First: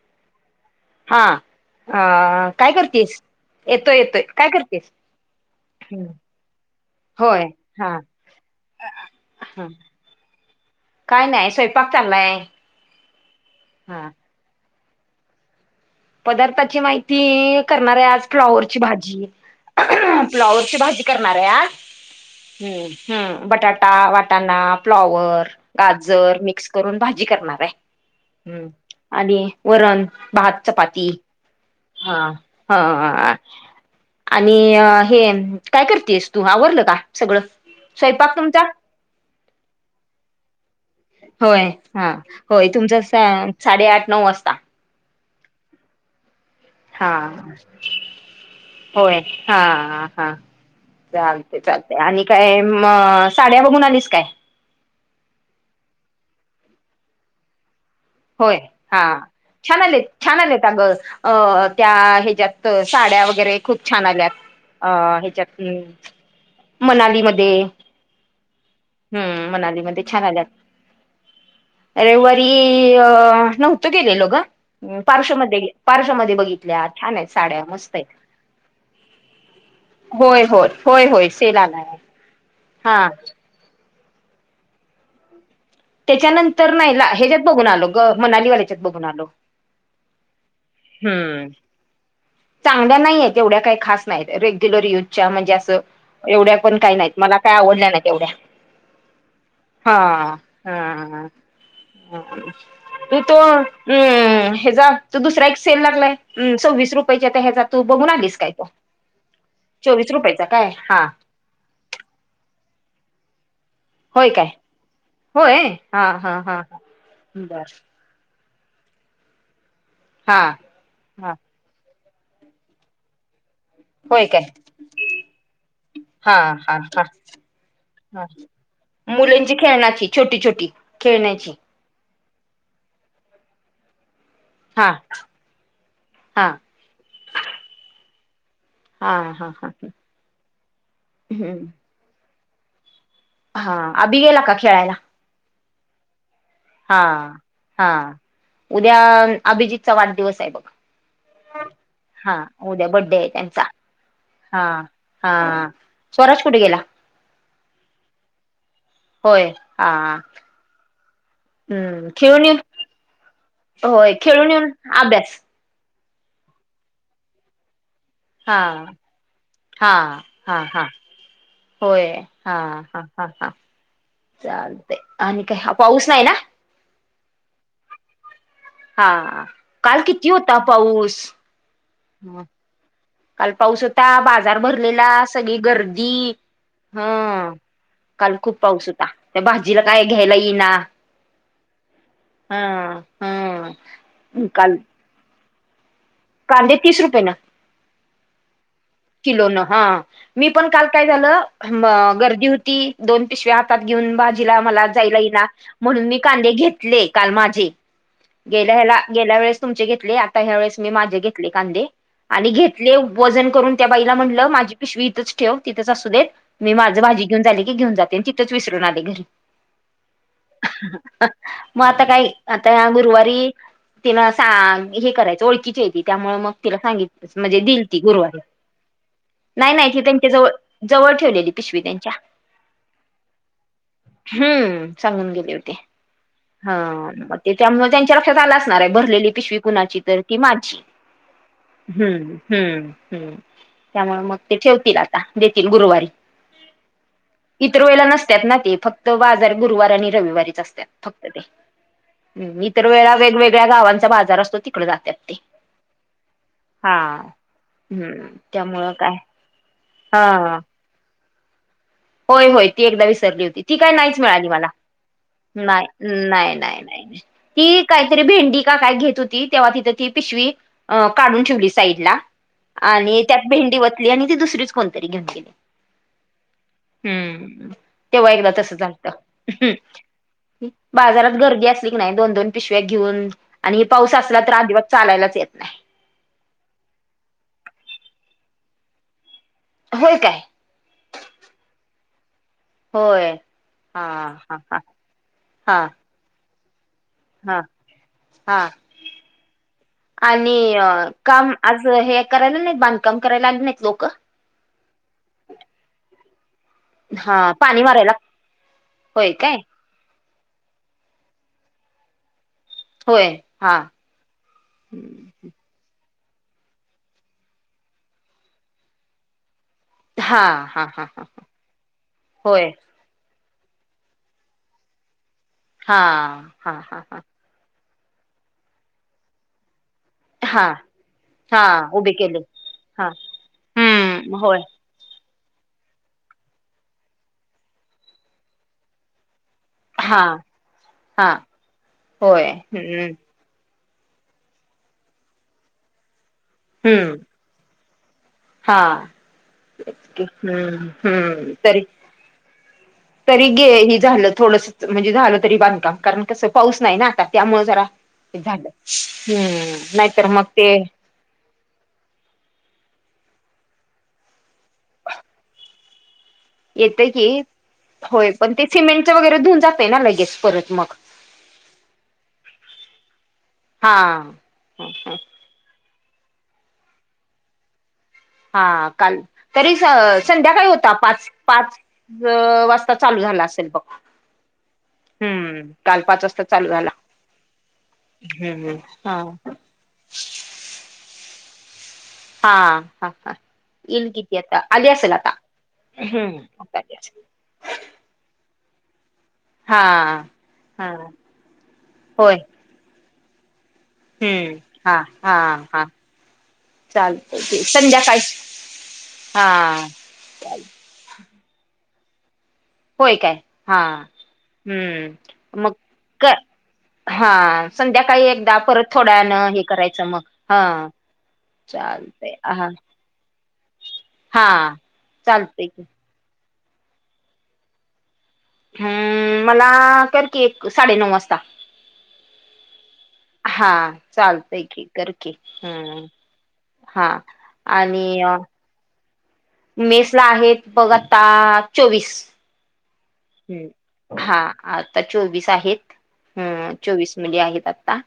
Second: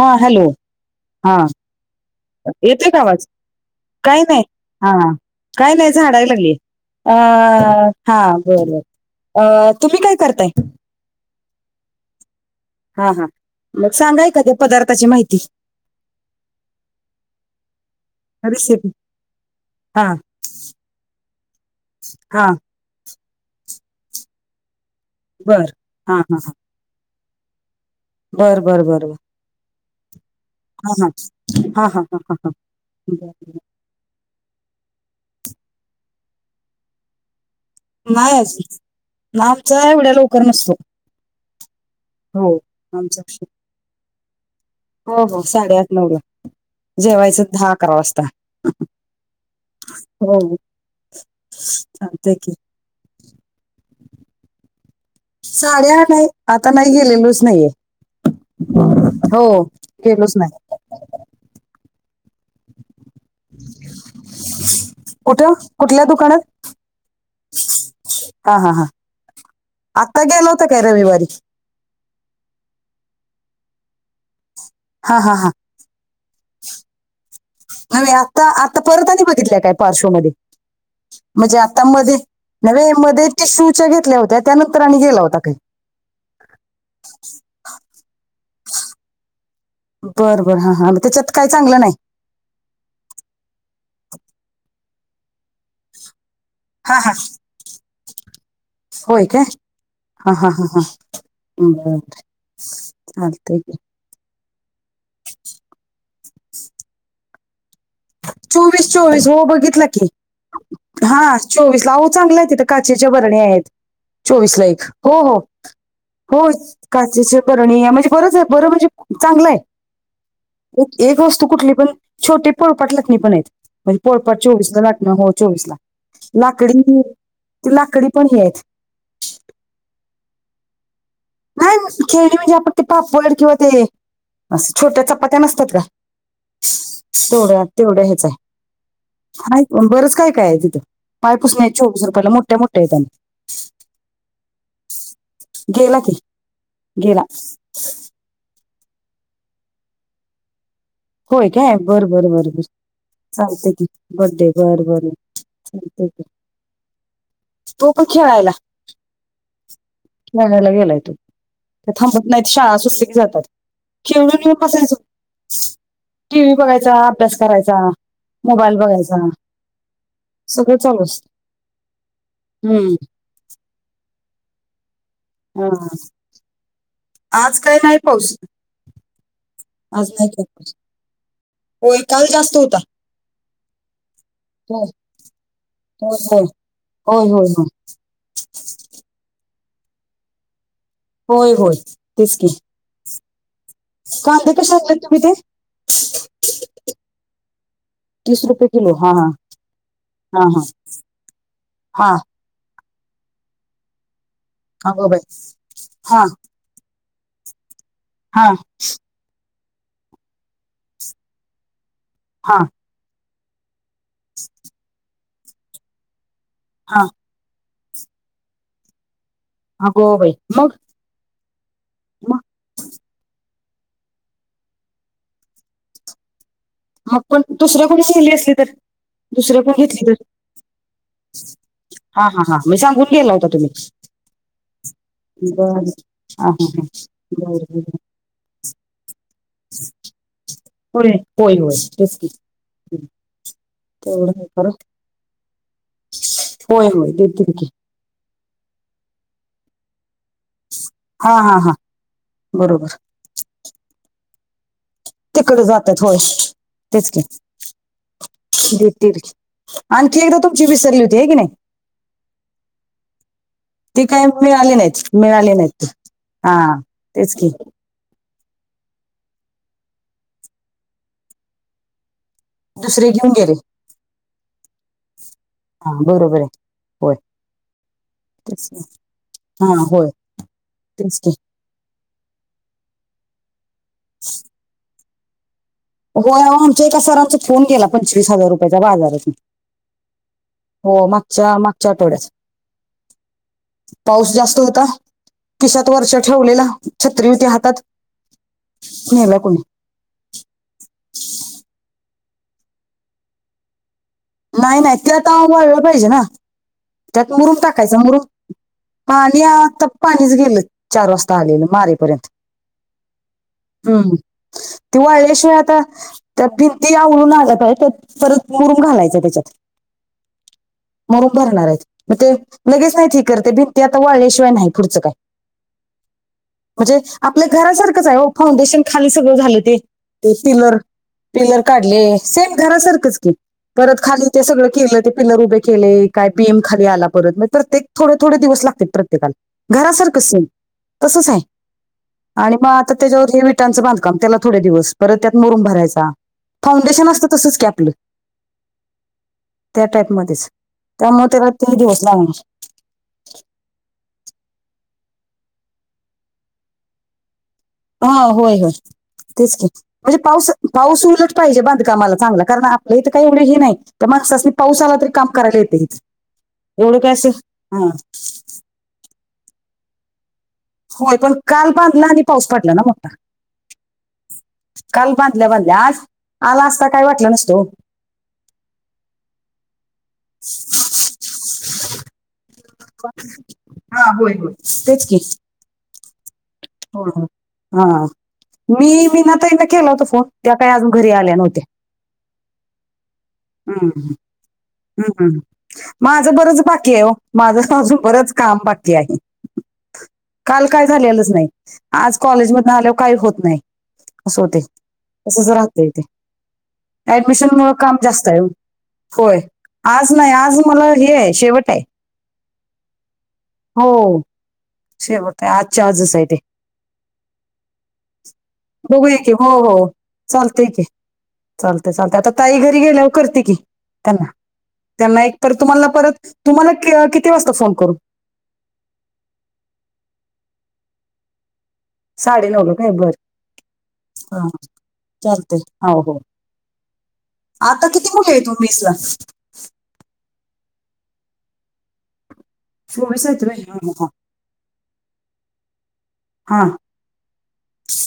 हा हॅलो! हा अ काय येतोय का करतेस, आवाज येतोय, येतोय काय करतेस? काय नाय झाडायला लागली. अ हा बरबर! हा अ तुम्ही काय करताय? काय नाय स्वयंपाक चाललाय. हा हा मग हा सांगाय का त्या पदार्थाची माहिती? पदार्थाची माहिती करणारे आज फ्लॉवरची रेसिपी भाजी. हा फ्लावरची भाजी करणार आहे आज. हा हम, हम! बटाटा, वाटाणा, फ्लॉवर, बर हा हा गाजर मिक्स करून भाजी करणार बर आहे. बर बर बर. आणि वरण, भात, हा हा चपाती हा बर, हा बर. आणि हे काय करतेयस तू आवरल का? सगळ. नाय अजून आमचा एवढ्या लवकर नसतो. होय हा हो होय तुमचा आमचा साडेआठ नऊ वाजता. हो हो साडेआठ, नऊला. हा, जेवायचं दहा अकरा वाजता होय! हा, हा. हो चालते, चालते आणि चालतंय की काय म साड्या बघून आलीस काय? साड्या नाही आता नाही गेलेलोच नाहीये. होय हा हो छान आले, गेलोच छान नाही आलेेत आग अ त्या हेच्यात साड्या व वगैरे खूप छान आल्यात अ कुठं ह्याच्यात कुठल्या दुकानात मनालीमध्ये, हा हा हा हम्म मनालीमध्ये आता छान गेला आल्यात होता काय रविवारी. रविवारी अ नव्हत गेलेलो ग! हा हा पार्श्व हा मध्ये, पार्श्व मध्ये बघितल्या छान आहेत साड्या, मस्त आहेत. नव्हे आता आता परत आणि बघितल्या काय पार्श्वमध्ये होय, होय! होय, होय! सेल आलाय. हा नाहीनाहीमध्ये त शूच्या घेतल्या होत्या त्यानंतर आणि गेला होता काय? त्याच्यानंतर नाही ह्याच्यात बघून आलो ग, मनालीवाल्याच्यात बघून आलो. बर बर हा! हा मग त्याच्यात काय हम्म! चांगलं नाही चांगल्या नाही आहेत, एवढ्या काही खास नाहीत, रेग्युलर युजच्या म्हणजे असं एवढ्या पण काही हा हा नाहीत मला काय आवडल्या नाहीत एवढ्या. होय काय. हा हा बर [unintelligible] त तो चालतंय की. हम् ह्याचा तो दुसरा एक सेल लागलाय सव्वीस रुपयाचा तर ह्याचा तू बघून आलीस. काय तो चोवीस चोवीस हो बघितलं की चोवीस रुपयाचा काय हा. चोवीस ला आओ चांगलाय तिथं काचेच्या भरण्या हाईत. होय काय चोवीस ला एक. हो, हो, होय हा हा हो. हा काचेचे बर बरणी म्हणजे बरच हाय - - बर म्हणजे चांगलायं. हा. एक हा वस्तू कुठली पण छोटी पळपाट लाटनी पण आ हाईत. म्हणजे होय पोळपाट काय चोवीसला लाटणं हो चोवीस ला. हा हा लाकडी हा. ते लाकडी हा पण हे आहेत. मुलींची खेळण्याची, छोटी छोटी खेळण्याची. ह खेळणी म्हणजे आपण ते पापड किंवा ते अस हा छोट्या चपात्या नसतात का हा तेवढ्या तेवढ्या हेच हाय. हा हा नाहि हा बरंच काय काय हाय तिथं, पाय पुसण्या हम्म हाईत चोवीस रुपयाला मोठ्या मोठ्या हाईत आणि हा. आभी गेला का खेळायला? गेला की. गेला हा. हा. उद्या अभिजीतचा वाढदिवस हाय बघ. होय काय बर बर हा. बर बर उद्या बड्डे हाय त्यांचा. चालते की बर्थडे हा, बर बर हा. चालते की स्वराज कुठं गेला? तो पण खेळायला. होय. हा, हा. [unintelligible] गेलाय तो. ते हम्म. थांबत खेळून नाहीत येऊन, शाळा सुटली की जातात होय. खेळून येऊन अभ्यास. टी व्ही बघायचा. अभ्यास करायचा. हा मोबाईल बघायचा. हा हा सगळं हा चालू अस- - होय. हा, हा, हा, हा. चालतयं आणि काय हा. पाऊस नाही ना. आज काय नाही पाऊस. हा, हा. काल आज नाही किती काय होता पाऊस? होय. काल जास्त होता. काल पाऊस होता. बाजार होय भरलेला. सगळी गर्दी होय होय होय हं. होय काल खूप पाऊस होता. त्या भाजीला काय घ्यायला येईना. होय, होय, तेच की ह ह कांदे कशे काल आणले? [unintelligible] काय ते? कांदे तीस रुपये न. तीस रुपये किलो हा किलोन ह. हा मी हा हा पण काल काय हा झालं गर्दी होती दोन पिशव्या हातात घेऊन भाजीला मला अगो जायला बाई ईना म्हणून मी हा कांदे घेतले काल माझे हा गेल्या हेला गेल्या वेळेस तुमचे घेतले. आता ह्या वेळेस मी माझे घेतले कांदे आणि हा घेतले ले वजन करून त्या बाईला म्हटलं माझी पिशवी इथंच ठेव. तिथच असू देत, मी माझं हा भाजी घेऊन झाले की घेऊ जाते. तिथेच विसरून आले घरी. आंग बाई. मग? म आता काय मग आता ह्या गुरुवारी तिन सा हे करायचं ओळखीची हाय ती त्यामुळे मग तिला मग सांगितल पण म्हणजे दिल दुसऱ्या ती कोणी गेली गुरुवारी. असली तर दुसऱ्या कोण नाही, नाही. ती घेतली तर त्यांच्या जवळ, जवळ ठेवलेली पिशवी त्यांच्या. हा हा हा मी सांगून गेला होता तुम्ही हम्म. सांगून गेले होते हा मग ते बरं बरं त्यामुळे त्यांच्या लक्षात आलं असणाराय भरलेली पिशवी कुणाची तर कि माझी होय होय होय तेच की हम्, हम्, ह्. त्यामुळे मग तेवढं हे ते करू ठेवतील आता, देतील गुरुवारी होय होय देतील की इतर वेळेला नस त्यात ना ती फक्त बाजार गुरुवार आणि रविवारीच असतात फक्त हा ते हा हा इतर बरोबर वेळेला वेगवेगळ्या गावांचा बाजार असतो ति तिकड जात्यात व्हय हा तेचकी. हम्म त्यामुळं काय देतील. आणखी एकदा हा तुमची विसरली होती हे कीनी. होय. होय. ती एकदा विसरली होती ती काय नाहीच मिळाली मला. नाहीत मिळाली नाहीत नाय. ती नाय, हा नाय, नाय. तेच की ती काहीतरी भेंडी का काय घेत होती तेव्हा तिथं ती पिशवी अ काढून ठेवली साईड ला दुसरे आणि घेऊन त्यात गेले भेंडी वतली आणि ती दुसरीच कोणतरी घेऊन गेली. हा बरोबर आहे. होय हम्म तेव्हा एकदा तेच तस की. चालत हा होय तेच की बाजारात गर्दी असतीया नाही दोन दोन पिशव्या घेऊन आणि पाऊस असला तर आजिबात चालायलाच येत नाही. व्हय ओ आमच्या एका सरांचा फोन गेला पंचवीस हजार रुपयाचा बाजारातून. व्हय काय? हो मागच्या मागच्या आठवड्यात. होय हा पाऊस हा जास्त हा होता हा खिशात वरच्या ठेवलेला छत्री व्हती हा हातात हा नेला कुणी. आणि काम आज हे करायला नाहीत बांधकाम करायला लाग नाहीत लोक नाही नाही ते आता वाळ पाहिजे ना त्यात हा मुरूम पाणी टाकायचा मारायला मुरूम ह होय आणि काय आता पाणीच गेलं चार वाजता आलेलं मारेपर्यंत होय हा हम्म तेव्हा वाळ्याशिवाय आता त्या भिंती आवळून आल्यात आहे त्यात परत मुरम घालायचं त्याच्यात. हा हा हा हा मुरूम भरणार आहेत म ते होय लगेच नाही ठीक करते भिंती ते आता वाळल्याशिवाय नाही पुढचं काय हा हा म्हणजे हा हा आपल्या घरासारखंच आहे हो फांडेशन खाली सगळं झालं ते ते हा पिलर पिलर हा काढले उभे केले सेम हा घरासारखच की परत खाली हम्म ते होय सगळं केलं ते पिलर उभे केले काय पीएम खाली आला परत म तर ते थोडे थोडे दिवस लागते प्रत्येकाला. घरासारखं हा सेमी तसच हा हाय होय आणि मग आता हम्म त्याच्यावर हे त्यांचं बांधकाम त्याला थोड्या दिवस परत त्यात मोरम भरायचा फाउंडेशन हम्म असतं तसंच कॅपलं हा त्या टाईप मध्येच हम्म त्यामुळे त्याला हम्म ते तरी दिवस ला तरी गे ह झालं थोडस म्हणजे झालं तरी बांधकाम कारण कसं पाऊस नाही ना आता त्यामुळे जरा हा होय झालं होय तेच का हम्म म्हणजे नाहीतर मग पाऊस ते पाऊस उलट पाहिजे बांधकामाला चांगलं कारण आपलं इथं काही एवढे हे नाही तर मगस म पावसाला तरी काम करायला येते इथ एवढं येत काय की असं हा होय पण ते सिमेंट वगैरेधुऊ जात ना लगेच परत मग होय पण काल बांधला आणि पाऊस पडला ना मोठा हां काल बांधल्या बांधल्या आज आला असता काय वाटलं नसतो. हा काल तरी संध्याकाळी होता पाच पाच काल पाच वाजता चालू झालं असेल पाच हा होय होय तेच की चालू झाला हा हम्म मी हा मीनाता केला होत फोन त्यात काही अजून घरी आल्या नव्हते. हा हा हा हं, इल्गितयता अलि असलता हं. माझं बरंच हम्म बाकी आहे हो माझं माजू बरच काम बाकी आहे हा काल काय हा झालेलंच नाही. आज होय कॉलेज मधून आल्यावर काही होत नाही असं हम्म होते हा हा तच राहत हा इथे चालतय ऍडमिशन ते मुळं काम संध्याकाळी जास्त आहे. होय हा आज नाही आज मला हे आहे शेवट आहे. होय काय हा हो शेवट आहे हम्म मग आजच्या आजच आहे ते हा संध्याकाळी एकदा परत बघूया की थोड्यानं हो हे करायचं मग हा चालते चालते चालतय आता ताई हा घरी गेल्यावर करते की त्यांना हा त्यांना एक तर चालतय की तुम्हाला परत तुम्हाला किती वाजता फोन करून.. हम्म मला करकीी एक साडेनऊ वाजता. साडे नऊला काय बर हा चालत आहे की करकी चालतंय हो हम्म हा आणि कुठे येतो मीसला मेस ला आहेत बघ आता चोवीस शमस हम्म हा आता चोवीस आहेत हा हा हम चोवीस मध्ये आहेत आता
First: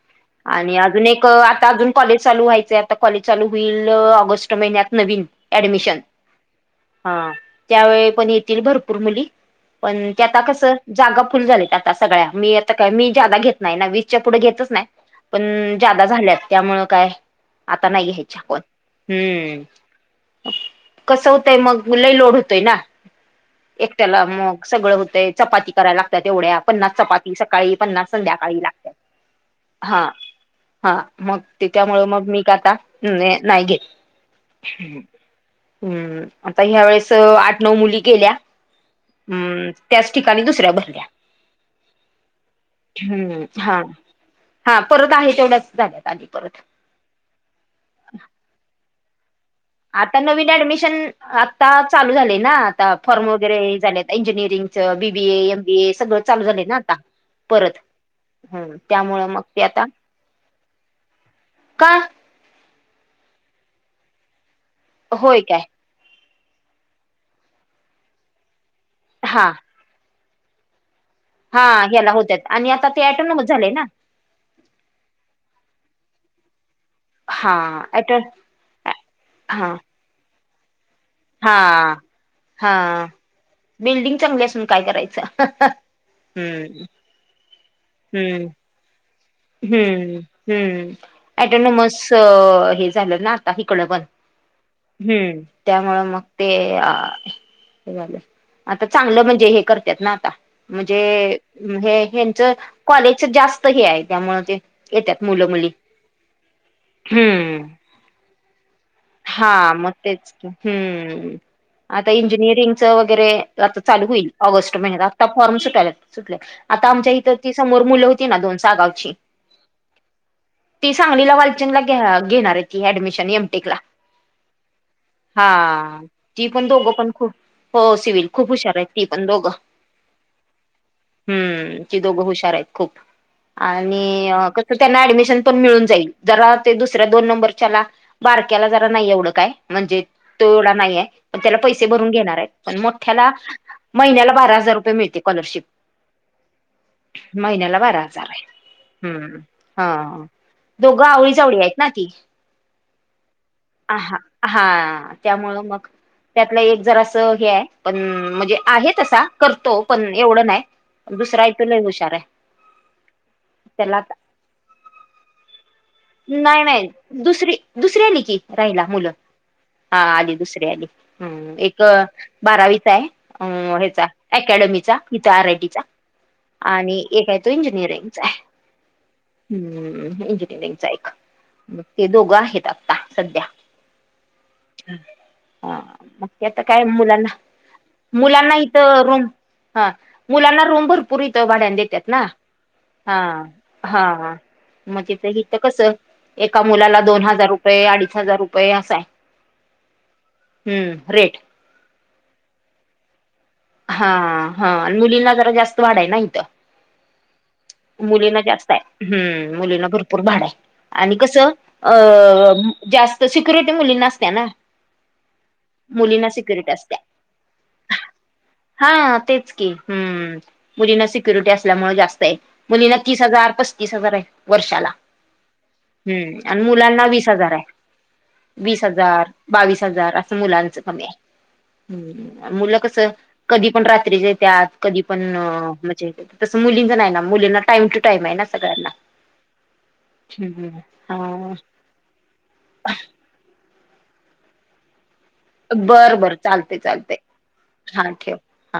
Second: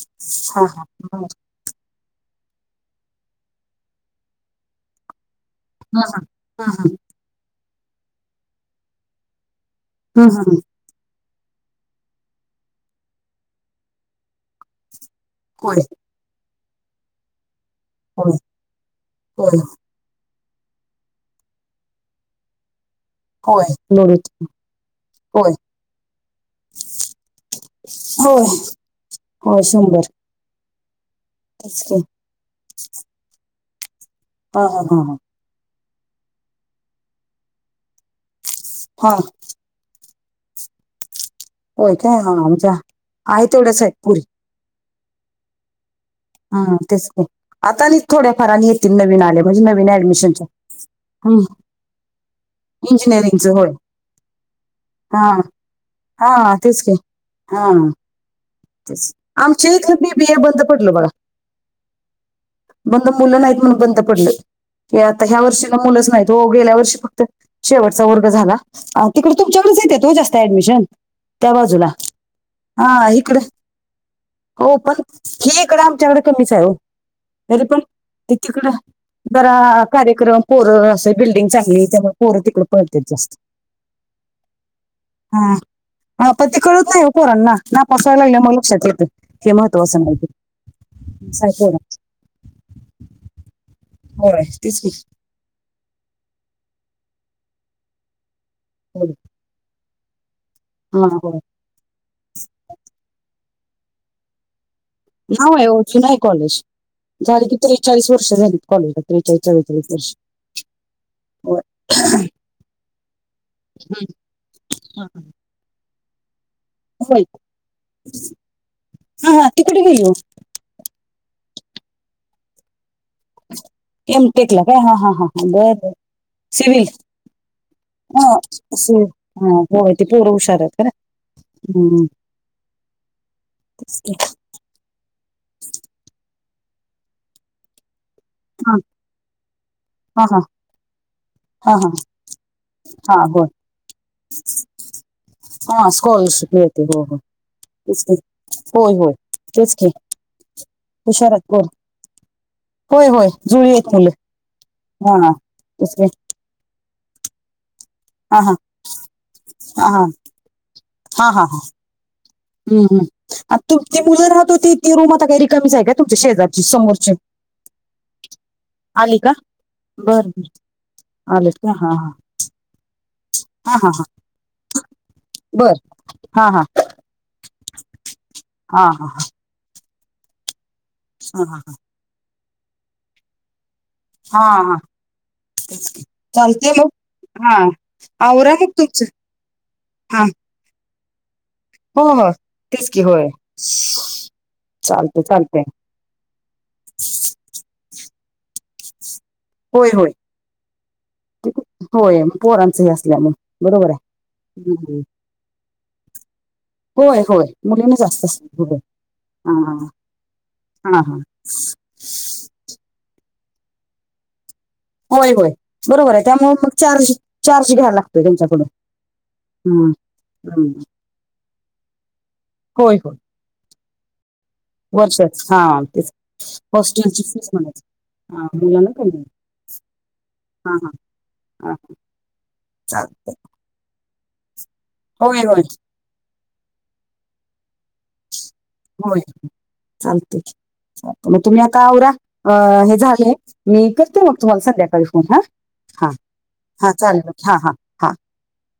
आणि हा अजून एक आता अजून कॉलेज चालू व्हायचंय आता कॉलेज चालू होईल ऑगस्ट महिन्यात नवीन ऍडमिशन हा हा हा त्यावेळी पण येतील भरपूर मुली पण ते आता हा कसं जागा फुल झालीत आता सगळ्या मी आता काय मी जादा घेत नाही ना वीसच्या पुढे घेतच नाही पण होय जादा झाल्यात त्यामुळ काय आता नाही होय या्यायच्या पण होय हम्म कसं होतंय मग मु लही लोड होतोय ना होय एकट्याला नडूच मग सगळं होतय चपाती करायला लागतात तेवढ्या पन्नास चपाती सकाळी पन्नास संध्याकाळी लागतात हो शंभर हा हा मग तेच की त्याच्यामुळे मग मी का आता नाही घेत हा हा हा हा हम्म आता ह्या वेळेस आठ नऊ मुली केल्या ह ह त्याच ठिकाणी दुसऱ्या भरल्या होय काय आमझ हम्म आहे तेवढ्या हा सा आहे पुरी हा परत आहे तेवढ्याच झाल्यात आधी हा तेच आता न थोड्या फारने येतील नवीन आल्या आता नवीन ऍडमिशन आता चालू झालेय ना आता फॉर्म इंजिनिअरिंगचं वगैरे होय झालेत इंजिनिअरिंग हा बीबीए एम बीए सगळं चालू हा झाले ना तेच आता हा परत हम्म त्यामुळं मग ते आमचे आता इथ मी बी ए बंद पडल बघा का बंद मुलं नाहीत म्हणून बंद पडलं क आता ह्या होय काय वर्षीला मुलंच नाहीत तो गेल्या वर्षी फक्त शेवटचा वर्ग झाला तिकडे हा तुमच्यावरच येते तो जास्त ऍडमिशन त्या हा बाजूला ह्याला होत्या आणि हा आता ते अटन इकडे झालेय ना हो पण हे इकडं आमच्याकडे कमीच आहे हा तरी पण ऑटो तीकड जरा हा कार्यक्रम कोरं असे बिल्डिंगली हा त्या परं तिकडे पळत हा जास्त बिल्डिंग चांगली असून काय करायचं हा हा पन ते हम्म कळत नाही ओ पोरा ना ना पसायला लागलं हम्म मग लक्षात येत हम्म ते हम्म साय पोरं ऍटोनॉमस हे झालं ना आता हकड पण होय त हम्म त्यामुंळे मग ते झालं आता होय. चांगलं म्हणजे हे करतात ना आता म्हणजे हा होय हे हच कॉलेजच जास्त हे आहे त्यामुळ ते येतात ना मुलं होय मुली ओ जून नाहीय कॉलेज झाले की हम्म त्रेचाळीस वर्ष झालीत कॉलेजला त्रेचाळीस हा चववेचाळीस मग वर्ष तेच की हम्म. हो आता इंजिनिअरिंगच वगैरे आता चालू होईल ऑगस्ट महिन्यात हा आता फॉर्म सुटाला सुटले आता आमच्या होय इथ ती समोर मुलं होती ना दोन साहागाव हा ह कुठ गेली ओ ती सांगलीला वालचनला घेणार आहे की ऍडमिशन मटेक ला एमटेकला काय हा हा बर बर हा ती पण सिव्हिल दोघ पण खूप हो हा सिवल खूप हुशार आहेत ती सिव्हिल पण दोघं हा होय ते पोरं हुशार आहेत खरं हम्म ती दोघं हुशार आहेत खूप आणि कस त्यांना ऍडमिशन पण मिळून जाईल जरा ते दुसऱ्या दोन नंबरच्याला बारक्याला जरा हा नाही एवढं काय म्हणजे हा तो एवढा नाहीये त्याला हा पैसे हा हा भरून घेणार आहेत पण हा मोठ्याला होय महिन्याला बारा हजार रुपये मिळते कॉलरशिप हा स्कॉलरशिप मिळते हो हो महिन्याला बारा तेच की हजार आहे होय होय हम्म तेच की हा दोघं हुशार आवळी आहेत जावळी पोर ना ती होय होय जुळी येत मुले हा हा त्यामुळं मग त्यातलं एक जर असं हे आहे पण हा हा म्हणजे आहे तसा करतो हा हा पण एवढं नाही हा दुसरा हा आहे हा तो लई हुशार आहे हम्म हम् आता ती मुल राहत हो त ती रूम आता काहीरी कमीच आहे का तुमच्या शेजार ची समोरचे दुसऱ्या रे आली की राहिला मुलं हा बर आली बर दुसरी आली आलेत हम का एक हा हा बारावीचा आहे अम हा हा हा ह्याचा अकॅडमीचा इथ आर आय बर टीचा हा आणि एक आहे तो इंजिनियर हा हा हा हम्म इंजियरीगचा आहे हा हा हा ते दोघं आहेत आता सध्या हा ह हा मग त्या आता काय मुलांना हा आवरा मुलांना मग इथं तुमचं रूम हा मुलांना रोमभर पुूरीत भाड्या हो देतात ना हो तेच की हा होय हा ह चालते म्हणजे ईथ चालते कस एका मुलाला दोन हजार रूपये अडीच हजार रुपये असा आहे होय होय हम्म रेट होय पोरांचं हे असल्यामुळे बरोबर हा आहे हा आणि हम्म मुलींना जरा जास्त वाढा आहे नाही इथं होय होय मुलीने मुलींना असतात जास्त होय आहे हम्म हा मुलींना भरपूर भाड आहे हा आणि हा कसं अ जास्त सिक्युरिटी मुली नसत्या ना होय होय बरोबर आहे मुलींना त्यामु मग सिक्युरिटी असत्या. चार्ज चार्ज घ्या लागतोय त्यांच्याकडून हम्म हम् हम्म मुलींना सिक्युरिटी असल्यामुळे जास्त आहे मुलींना होय होय तीस हजार पस्तीस हजार आहे वर्षाला वर्षाच हा तेच हम्म आणि मुलांना हॉस्टेलची वीस फीस हजार आहे म्हणायची हा वीस मुलांना कमी आहे. हजार बावीस हजार असं हा मुलांच हा कमी आहे हा ह् मुलं कस चालत कधी पण रात्रीचे त्यात कधी पण होय होय म्हणजे तस मुलींच नाही ना मुलींना टाइम टू टाईम आहे ना सगळ्यांना होय चालते हम्म चाल मग हम्म तुम्ही आता आवरा अ हे झालेय मी करते मग तुम्हाला संध्याकाळी फोन हा हा बरं बर चालते हा चालते चालेल हा हा हा हां हा ठेव हा.